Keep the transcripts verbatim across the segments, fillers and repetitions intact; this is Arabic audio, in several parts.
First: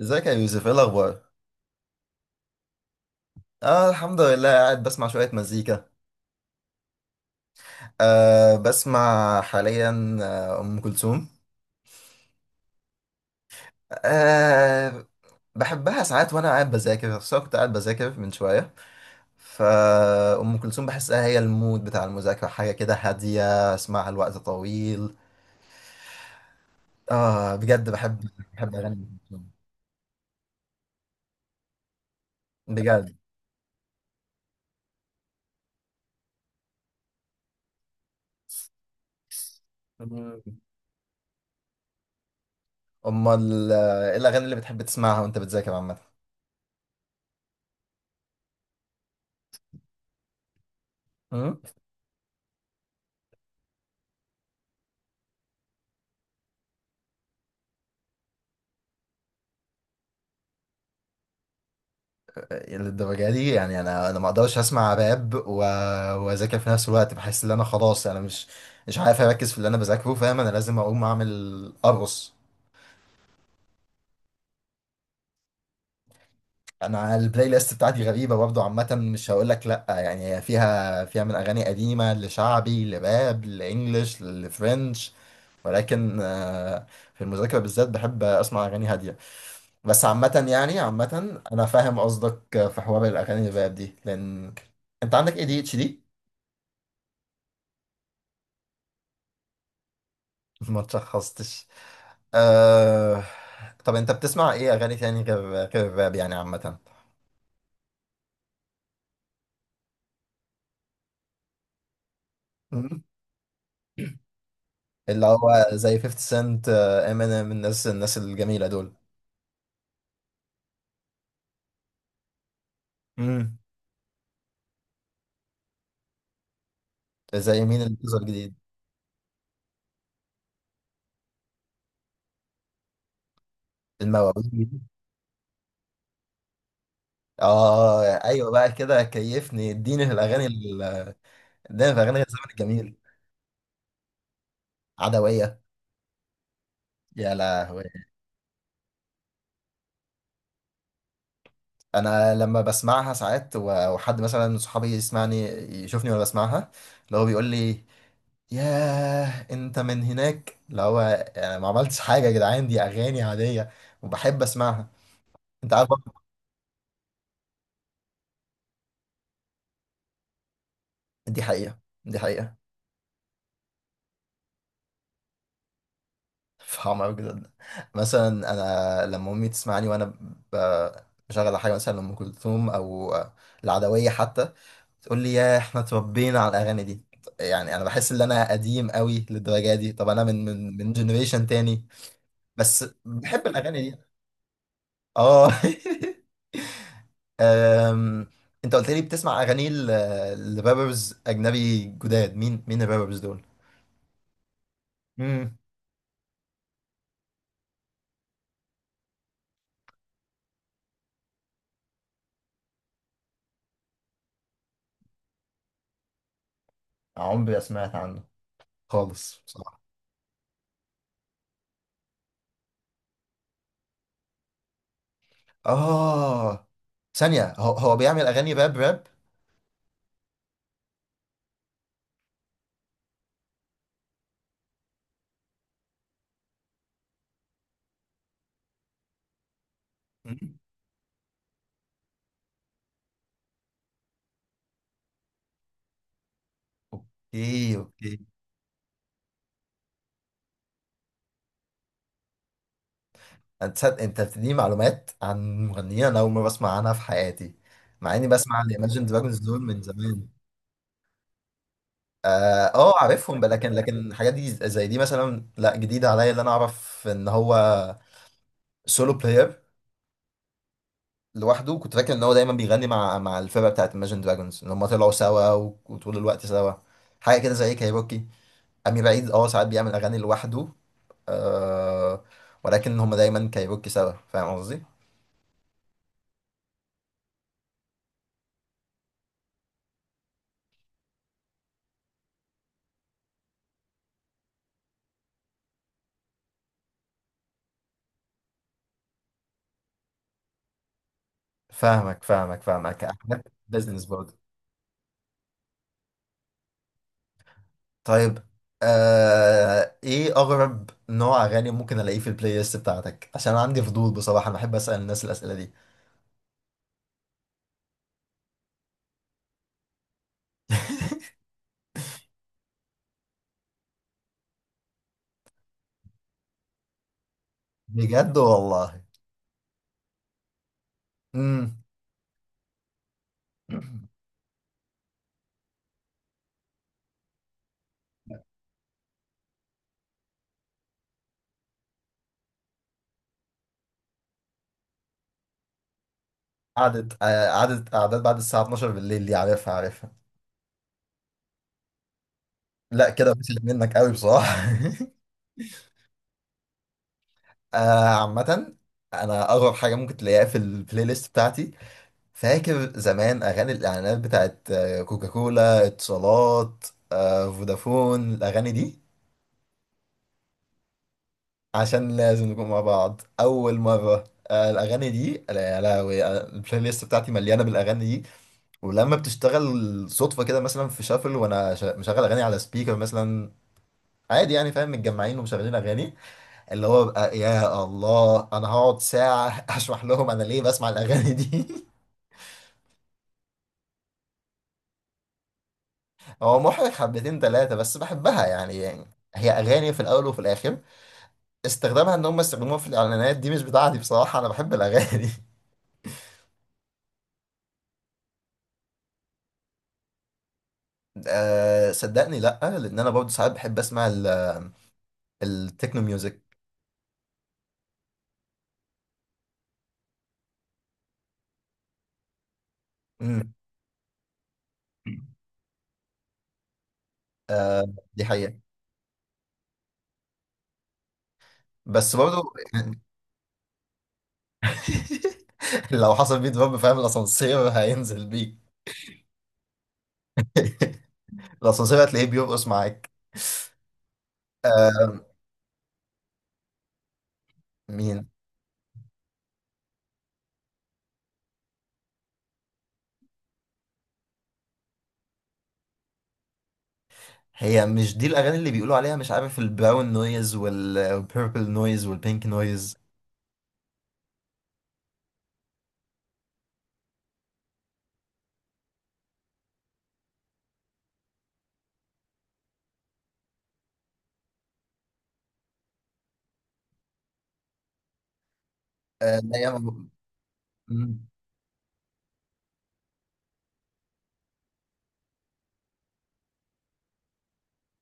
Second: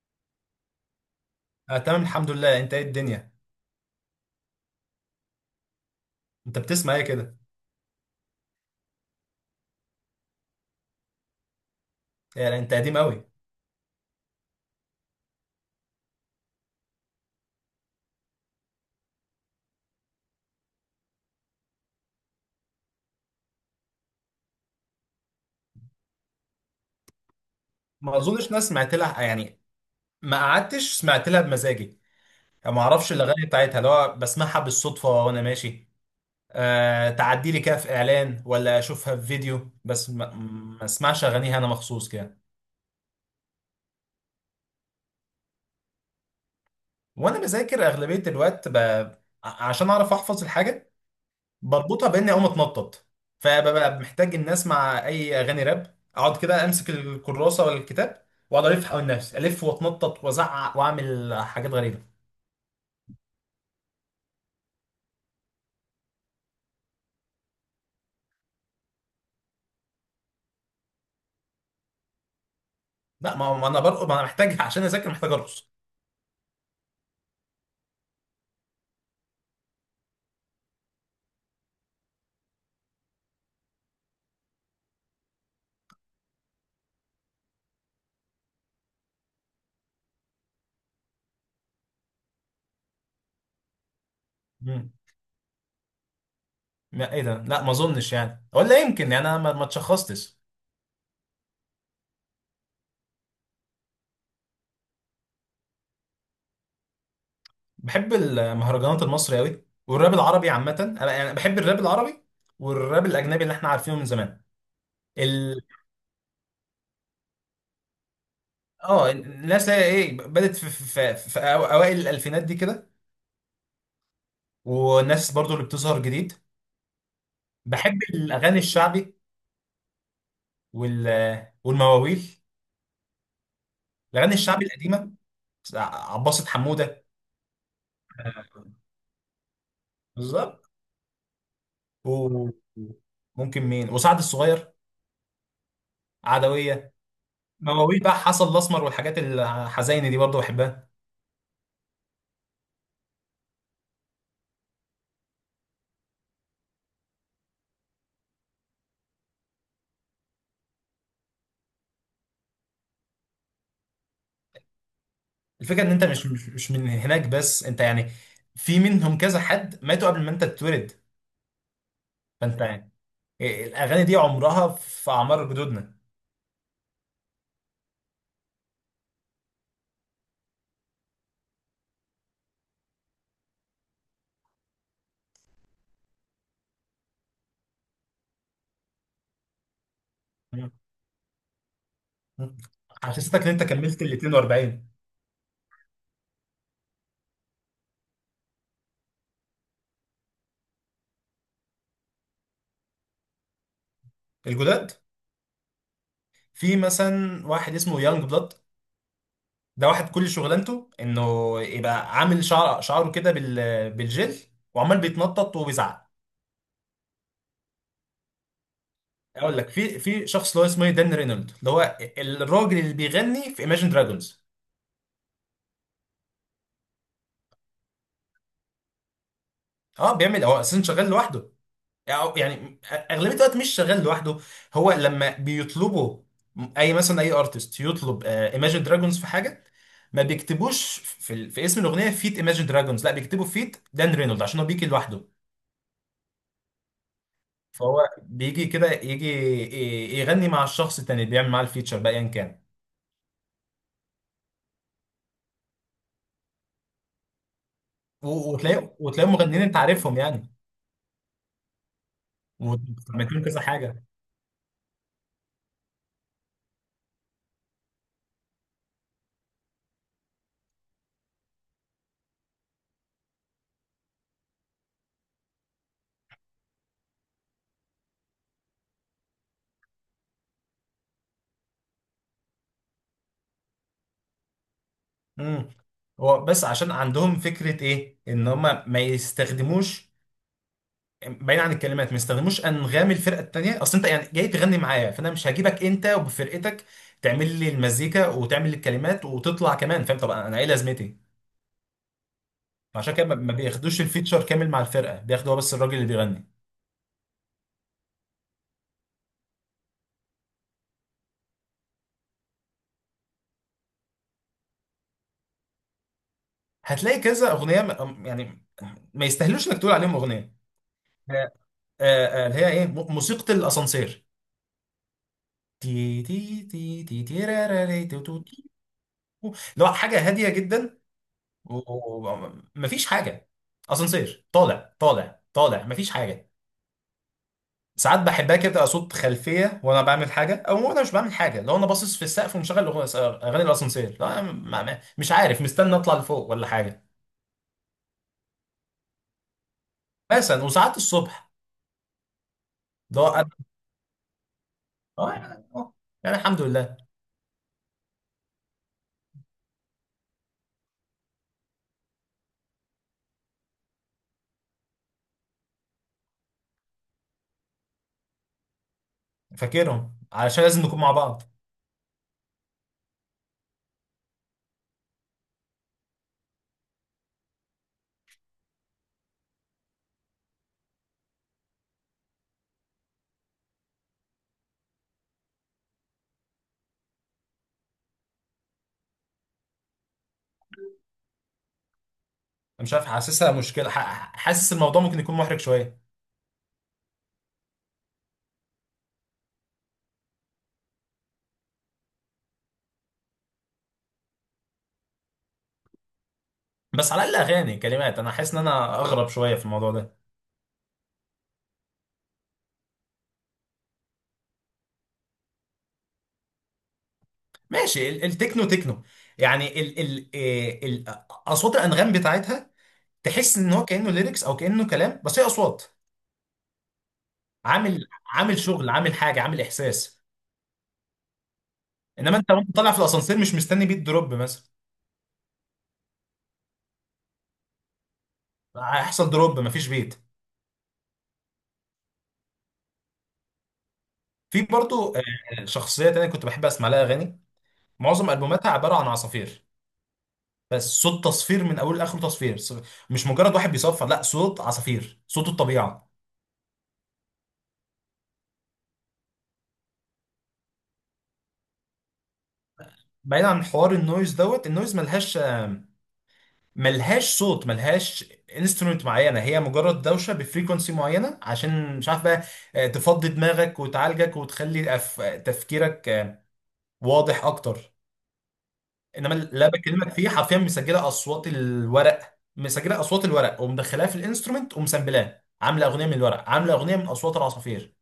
ازيك يا يوسف؟ ايه الاخبار؟ آه، تمام الحمد لله. انت ايه الدنيا؟ اه، الحمد لله. قاعد بسمع شويه مزيكا. انت بتسمع ايه كده؟ آه، بسمع حاليا آه، ام كلثوم. يعني انت قديم قوي. آه، بحبها ساعات وانا قاعد بذاكر، خصوصا كنت قاعد بذاكر من شويه. فأم كلثوم بحسها هي المود بتاع المذاكرة، حاجة كده هادية اسمعها لوقت طويل. آه، بجد ما بحب. اظنش ناس بحب أغاني سمعت أم لها كلثوم يعني. ما قعدتش سمعت لها بمزاجي. يعني ما اعرفش بجد. الاغاني بتاعتها، اللي هو بسمعها بالصدفه وانا ماشي. آه، تعدي لي كده في اعلان ولا اشوفها في فيديو، بس ما, مم. ما اسمعش اغانيها انا مخصوص كده. أمال آه، إيه الأغاني اللي بتحب تسمعها وأنت بتذاكر عامة؟ وانا بذاكر اغلبيه الوقت ب... ع- عشان اعرف احفظ الحاجه. بربطها باني اقوم اتنطط. فببقى محتاج ان اسمع اي اغاني راب، اقعد كده امسك الكراسه ولا الكتاب واقعد الف حوالين نفسي الف واتنطط وازعق واعمل حاجات غريبه. للدرجة دي يعني انا انا ما اقدرش اسمع راب و- واذاكر في نفس الوقت. بحس ان انا خلاص، انا مش مش عارف اركز في اللي انا بذاكره. فاهم، انا لازم اقوم اعمل ارقص. لا، ما ما انا برقص، ما انا محتاج عشان اذاكر محتاج ارقص. انا البلاي ليست بتاعتي غريبة برضه، عامة مش هقول لك لا، يعني هي فيها فيها من اغاني قديمة، لشعبي، لراب، لانجلش، لفرنش. ولكن آه، في المذاكرة بالذات بحب اسمع اغاني هادية. بس عامة، يعني عامة انا فاهم قصدك في حوار الاغاني الراب دي، لان... مم. انت عندك اي دي اتش دي؟ لا، ايه ده؟ لا ما اظنش يعني، ولا يمكن يعني، انا ما ما اتشخصتش. ما تشخصتش. آه... طب انت بتسمع ايه اغاني تاني غير غير الراب يعني عامة؟ بحب المهرجانات المصري قوي والراب العربي عامه، انا يعني بحب الراب العربي. مم. والراب الاجنبي اللي احنا عارفينه من زمان. اللي ال... هو زي 50 سنت، امينيم، الناس الناس الجميلة دول. اه، الناس اللي هي ايه، بدات في, في, في, في أو- اوائل الالفينات دي كده. مم. والناس برضو اللي بتظهر جديد. زي مين اللي بحب بتظهر جديد؟ الاغاني الشعبي وال والمواويل. الاغاني الشعبي المواويل. القديمه. عباسة حموده. اه، ايوه بقى كده، كيفني اديني في الاغاني بالظبط. ال- اديني في اغاني الزمن الجميل. وممكن مين وسعد الصغير. عدوية. عدويه. يا لهوي! مواويل بقى حسن الاسمر والحاجات الحزينه دي برضو بحبها. انا لما بسمعها ساعات و- وحد مثلا من صحابي يسمعني، يشوفني وانا بسمعها، اللي هو بيقول لي: ياه، انت من هناك. اللي هو انا ما عملتش حاجه يا جدعان، دي اغاني عاديه، وبحب اسمعها. انت الفكره عارف ان انت برضه... مش مش مش من هناك، بس انت يعني. في منهم كذا حد ماتوا قبل ما انت تتولد. دي حقيقه، دي حقيقه. فانت يعني، الاغاني دي عمرها في اعمار جدودنا. فاهم قوي جدا. مثلا انا لما امي تسمعني وانا ب- بشغل حاجه مثلا ام كلثوم او العدويه حتى، تقول لي: يا، احنا اتربينا على الاغاني دي. يعني انا بحس ان انا قديم قوي للدرجه دي. طب انا من من من جنريشن تاني، مم. بس حسستك بحب ان انت الاغاني دي. كملت ال اتنين واربعين؟ اه. أم... انت قلت لي بتسمع اغاني ل- لرابرز اجنبي جداد. مين مين الرابرز دول؟ الجداد. امم. في مثلا واحد اسمه يانج بلاد. ده واحد كل شغلانته انه يبقى عامل شعر شعره كده بال بالجل، وعمال بيتنطط وبيزعق. عمري ما سمعت عنه خالص اقول لك بصراحه. في في شخص اللي هو اسمه إيه؟ دان رينولد، اللي هو الراجل اللي بيغني في ايماجن دراجونز. اه، ثانيه، هو, هو بيعمل اغاني راب راب؟ اه، بيعمل هو اساسا شغال لوحده. أو يعني اغلبيه الوقت مش شغال لوحده. هو لما بيطلبوا اي، مثلا اي ارتست يطلب ايماجن دراجونز في حاجه، ما مم. بيكتبوش في, ال- في اسم الاغنيه فيت ايماجن دراجونز، لا بيكتبوا فيت دان رينولد، عشان هو بيجي لوحده. اوكي، فهو اوكي. بيجي كده يجي ي- يغني مع الشخص التاني اللي بيعمل معاه الفيتشر بقى، ايا كان. انت صد- انت بتديني معلومات عن مغنيين انا اول مره بسمع عنها في حياتي، مع اني و- بسمع وتلاقي الايماجن وتلاقي دراجونز دول مغنيين انت من عارفهم زمان. يعني، اه، آه، عارفهم وعملتهم بقى، كذا لكن لكن حاجه. الحاجات دي زي دي مثلا لا، جديده عليا. اللي انا اعرف ان هو سولو بلاير لوحده. كنت فاكر ان هو دايما بيغني مع مع الفرقه بتاعت Imagine Dragons، ان هم طلعوا سوا و- وطول الوقت سوا. حاجه كده زي كايروكي. امير عيد، اه، ساعات بيعمل اغاني لوحده. آه. ولكن هم دايما كايروكي سوا، فاهم قصدي؟ امم. هو بس عشان عندهم فكره ايه، ان هم ما يستخدموش، بعيد عن الكلمات، ما يستخدموش انغام الفرقه التانيه. اصل انت يعني جاي تغني معايا، فانا مش هجيبك انت وبفرقتك تعمل لي المزيكا وتعمل لي الكلمات وتطلع كمان، فاهم؟ طب انا ايه لازمتي؟ فاهمك فاهمك فاهمك، عشان كده ما احنا ما بياخدوش بزنس برضه. الفيتشر كامل مع الفرقه، بياخدوا هو بس الراجل اللي بيغني. طيب. آه ايه اغرب نوع اغاني ممكن الاقيه في البلاي ليست بتاعتك؟ عشان أنا عندي فضول بصراحه، انا بحب اسال الناس الاسئله دي. هتلاقي كذا اغنيه م- يعني ما يستاهلوش انك تقول عليهم اغنيه. آه، آه، آه، اللي هي ايه، م- موسيقى الاسانسير. تي تي تي تي تي را را ري تو بجد تو تي. والله! و- اللي هو حاجه هاديه جدا، امم ومفيش حاجه. اسانسير طالع طالع طالع، مفيش حاجه. ساعات بحبها كده، تبقى صوت خلفيه وانا بعمل حاجه، او وانا مش بعمل حاجه، لو انا باصص في السقف ومشغل أغ- اغاني الاسانسير، لا ما- ما- مش عارف، مستني اطلع لفوق ولا حاجه. قعدت آه، قعدت قعدات بعد الساعة اتناشر بالليل، دي عارفها عارفها. مثلا وساعات الصبح. لا، ده كده انا، بسلك منك قوي بصراحة. آه، آه، يعني الحمد لله. آه، عامة، أنا أغرب حاجة ممكن تلاقيها في البلاي ليست بتاعتي، فاكر زمان أغاني الإعلانات بتاعت آه، كوكاكولا، اتصالات، آه، فودافون، الأغاني دي. فاكرهم، علشان لازم نكون مع بعض. عشان لازم نكون مع بعض. أول مرة آه، الأغاني دي. لا، لا. البلاي ليست بتاعتي مليانة بالأغاني دي، ولما بتشتغل صدفة كده مثلا في شافل وأنا شا- مشغل أغاني على سبيكر مثلا، عادي يعني، فاهم، متجمعين ومشغلين اغاني. اللي هو بقى يا الله، انا هقعد ساعه اشرح لهم انا ليه بسمع الاغاني دي. انا مش عارف، حاسسها مشكله، ح- حاسس الموضوع ممكن يكون محرج شويه. هو محرج حبتين ثلاثه، بس بحبها، يعني, يعني هي اغاني في الاول وفي الاخر. استخدامها ان هم يستخدموها في الاعلانات دي مش بتاعتي بصراحه، انا بحب الاغاني. بس على الاقل اغاني كلمات، انا حاسس ان انا اغرب شويه في الموضوع ده. أه، صدقني لا، لان انا برضه ساعات بحب اسمع ال- التكنو ميوزك. ماشي، ال- التكنو تكنو. يعني ال ال إيه، ال آه، اصوات الانغام بتاعتها. امم. تحس ان هو كانه ليركس او كانه كلام، بس هي اصوات. عامل دي حقيقه، عامل شغل، عامل حاجه، عامل احساس. بس انما برضه. انت وانت طالع في الاسانسير مش مستني بيت دروب مثلا. لو حصل بيه دروب، فاهم؟ الاسانسير هينزل بيك. هيحصل دروب مفيش بيت. الاسانسير هتلاقيه بيرقص معاك. في برضو آه، شخصيه تانية كنت بحب اسمع لها اغاني. مين؟ معظم البوماتها عباره عن عصافير. بس صوت تصفير من اوله لاخره، تصفير، ص- مش مجرد واحد بيصفر، لا صوت عصافير، صوت الطبيعه. هي مش دي الاغاني اللي بيقولوا عليها مش عارف، البراون نويز والبيربل نويز والبينك نويز؟ بعيد عن حوار النويز دوت، النويز ملهاش آم، ملهاش صوت، ملهاش انسترومنت معينه، هي مجرد دوشه بفريكونسي معينه، عشان مش عارف بقى آه، تفضي دماغك وتعالجك وتخلي أف- تفكيرك آه، واضح اكتر. انما آه، لا اللي يا أنا م- بكلمك فيه حرفيا مسجله م- اصوات الورق، مسجله اصوات الورق ومدخلاها في الانسترومنت ومسامبلاه، عامله اغنيه من الورق، عامله اغنيه من اصوات العصافير.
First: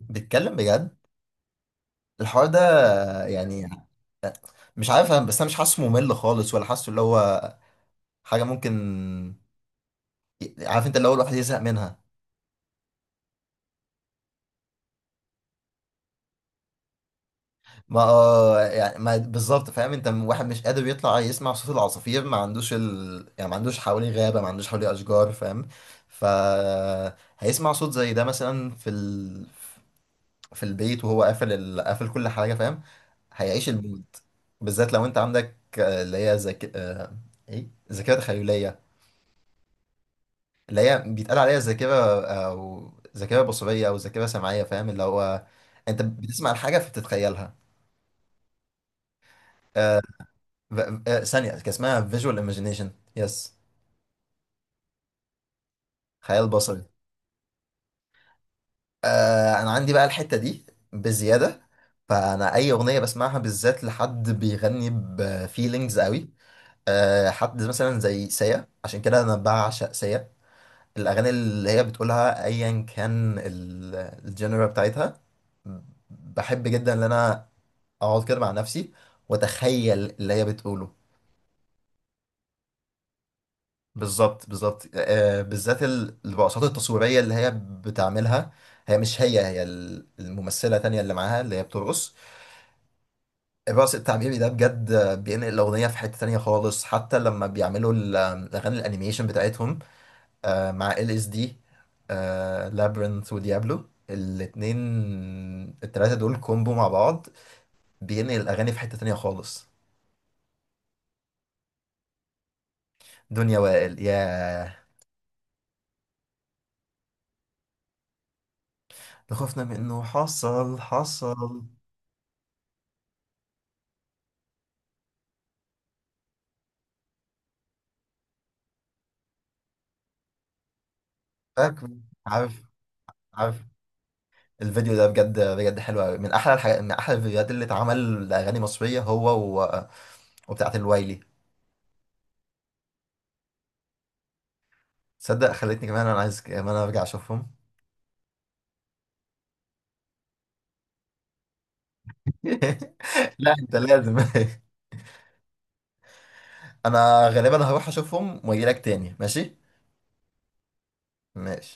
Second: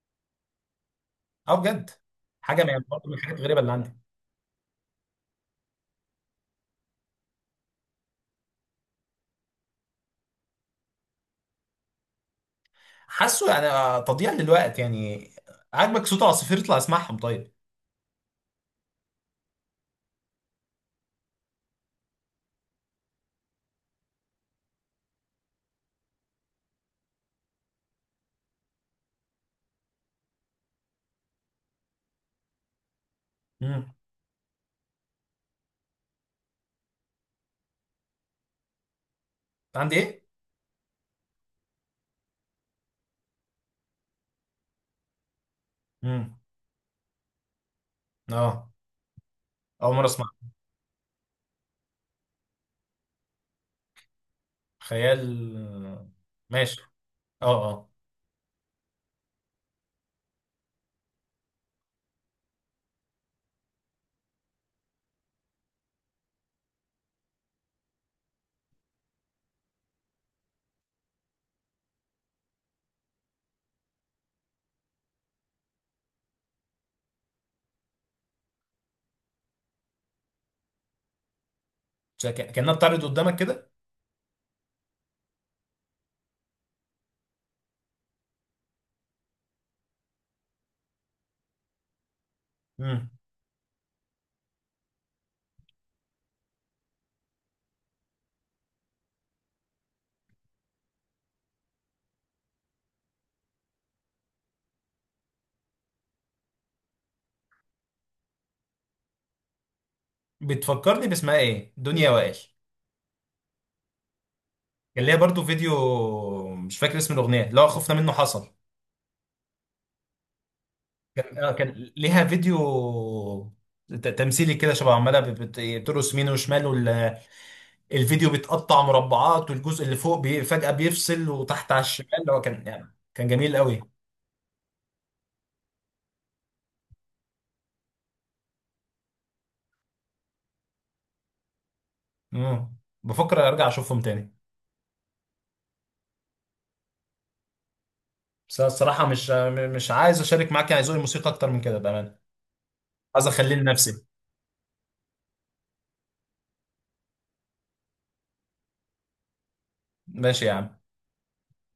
بتكلم بجد اه بجد. الحوار ده؟ حاجه من برضه من الحاجات الغريبه يعني اللي عندي. مش عارف، أنا- بس انا مش حاسه ممل خالص، ولا حاسه اللي هو حاجه ممكن، عارف انت اللي هو الواحد يزهق منها. حاسه يعني آه، تضييع للوقت يعني. عاجبك صوت عصافير اطلع اسمعهم طيب. ما آه، يعني ما بالظبط، فاهم انت واحد مش قادر يطلع يسمع صوت العصافير، ما عندوش ال... يعني ما عندوش حواليه غابه، ما عندوش حواليه اشجار، فاهم؟ ف... هيسمع صوت زي ده مثلا في ال... في البيت، وهو قافل ال... قافل كل حاجه، فاهم؟ هيعيش امم. المود. بالذات لو انت عندك آه، اللي هي ذاك آه، ايه، ذاكره تخيليه، عندي ايه؟ اللي هي بيتقال عليها ذاكره، او ذاكره بصريه، او ذاكره سمعيه. فاهم، اللي هو انت امم. بتسمع الحاجه فبتتخيلها. اه. اول آه، مره اسمع. ف- آه، ثانيه، كان اسمها فيجوال ايماجينيشن. يس، خيال. خيال ماشي. بصري. اه، اه. آه، انا عندي بقى الحته دي بزياده. فانا اي اغنيه بسمعها بالذات لحد بيغني بفيلينجز قوي، آه، حد مثلا زي سيا، عشان كده انا بعشق سيا. الاغاني اللي هي بتقولها ايا كان ال- الجنرا بتاعتها، بحب جدا ان انا اقعد كده مع نفسي واتخيل اللي هي بتقوله. شا- ك- كانها بتعرض قدامك كده. بالظبط، بالظبط، آه، بالذات ال- الرقصات التصويريه اللي هي بتعملها، هي مش هي هي ال- الممثله تانية اللي معاها اللي هي بترقص. امم. الرقص التعبيري ده بجد بينقل الاغنيه في حته تانية خالص، حتى لما بيعملوا ال- الاغاني الانيميشن بتاعتهم آه، مع ال اس دي، لابرنث وديابلو الاتنين، التلاتة دول كومبو مع بعض، بينقل الأغاني في حتة تانية خالص. بتفكرني باسمها ايه، دنيا وائل. دنيا وائل، يا كان ليها برضو فيديو، مش فاكر اسم الاغنيه، اللي هو خفنا منه حصل. لخوفنا من إنه حصل كان آه، حصل. كان ليها فيديو ت- تمثيلي كده، شبه عماله بت- بت- بترقص يمين وشمال. الفيديو بيتقطع مربعات، والجزء اللي فوق بي فجأة بيفصل وتحت على فاكر. الشمال، اللي هو عارف، كان يعني كان جميل عارف. قوي. الفيديو ده بجد بجد حلو أوي، من أحلى الحاجات، من أحلى الفيديوهات اللي اتعمل لأغاني مصرية. هو و... وبتاعة الوايلي. امم. بفكر ارجع اشوفهم تاني. تصدق خلتني كمان أنا عايز كمان أرجع أشوفهم. بس أنا الصراحة مش مش عايز اشارك معاك يعني ذوقي الموسيقى اكتر من كده بأمانة. عايز لا، اخليه أنت لنفسي. لازم. أنا غالبا هروح أشوفهم وأجيلك تاني، ماشي؟ ماشي يا عم. ماشي.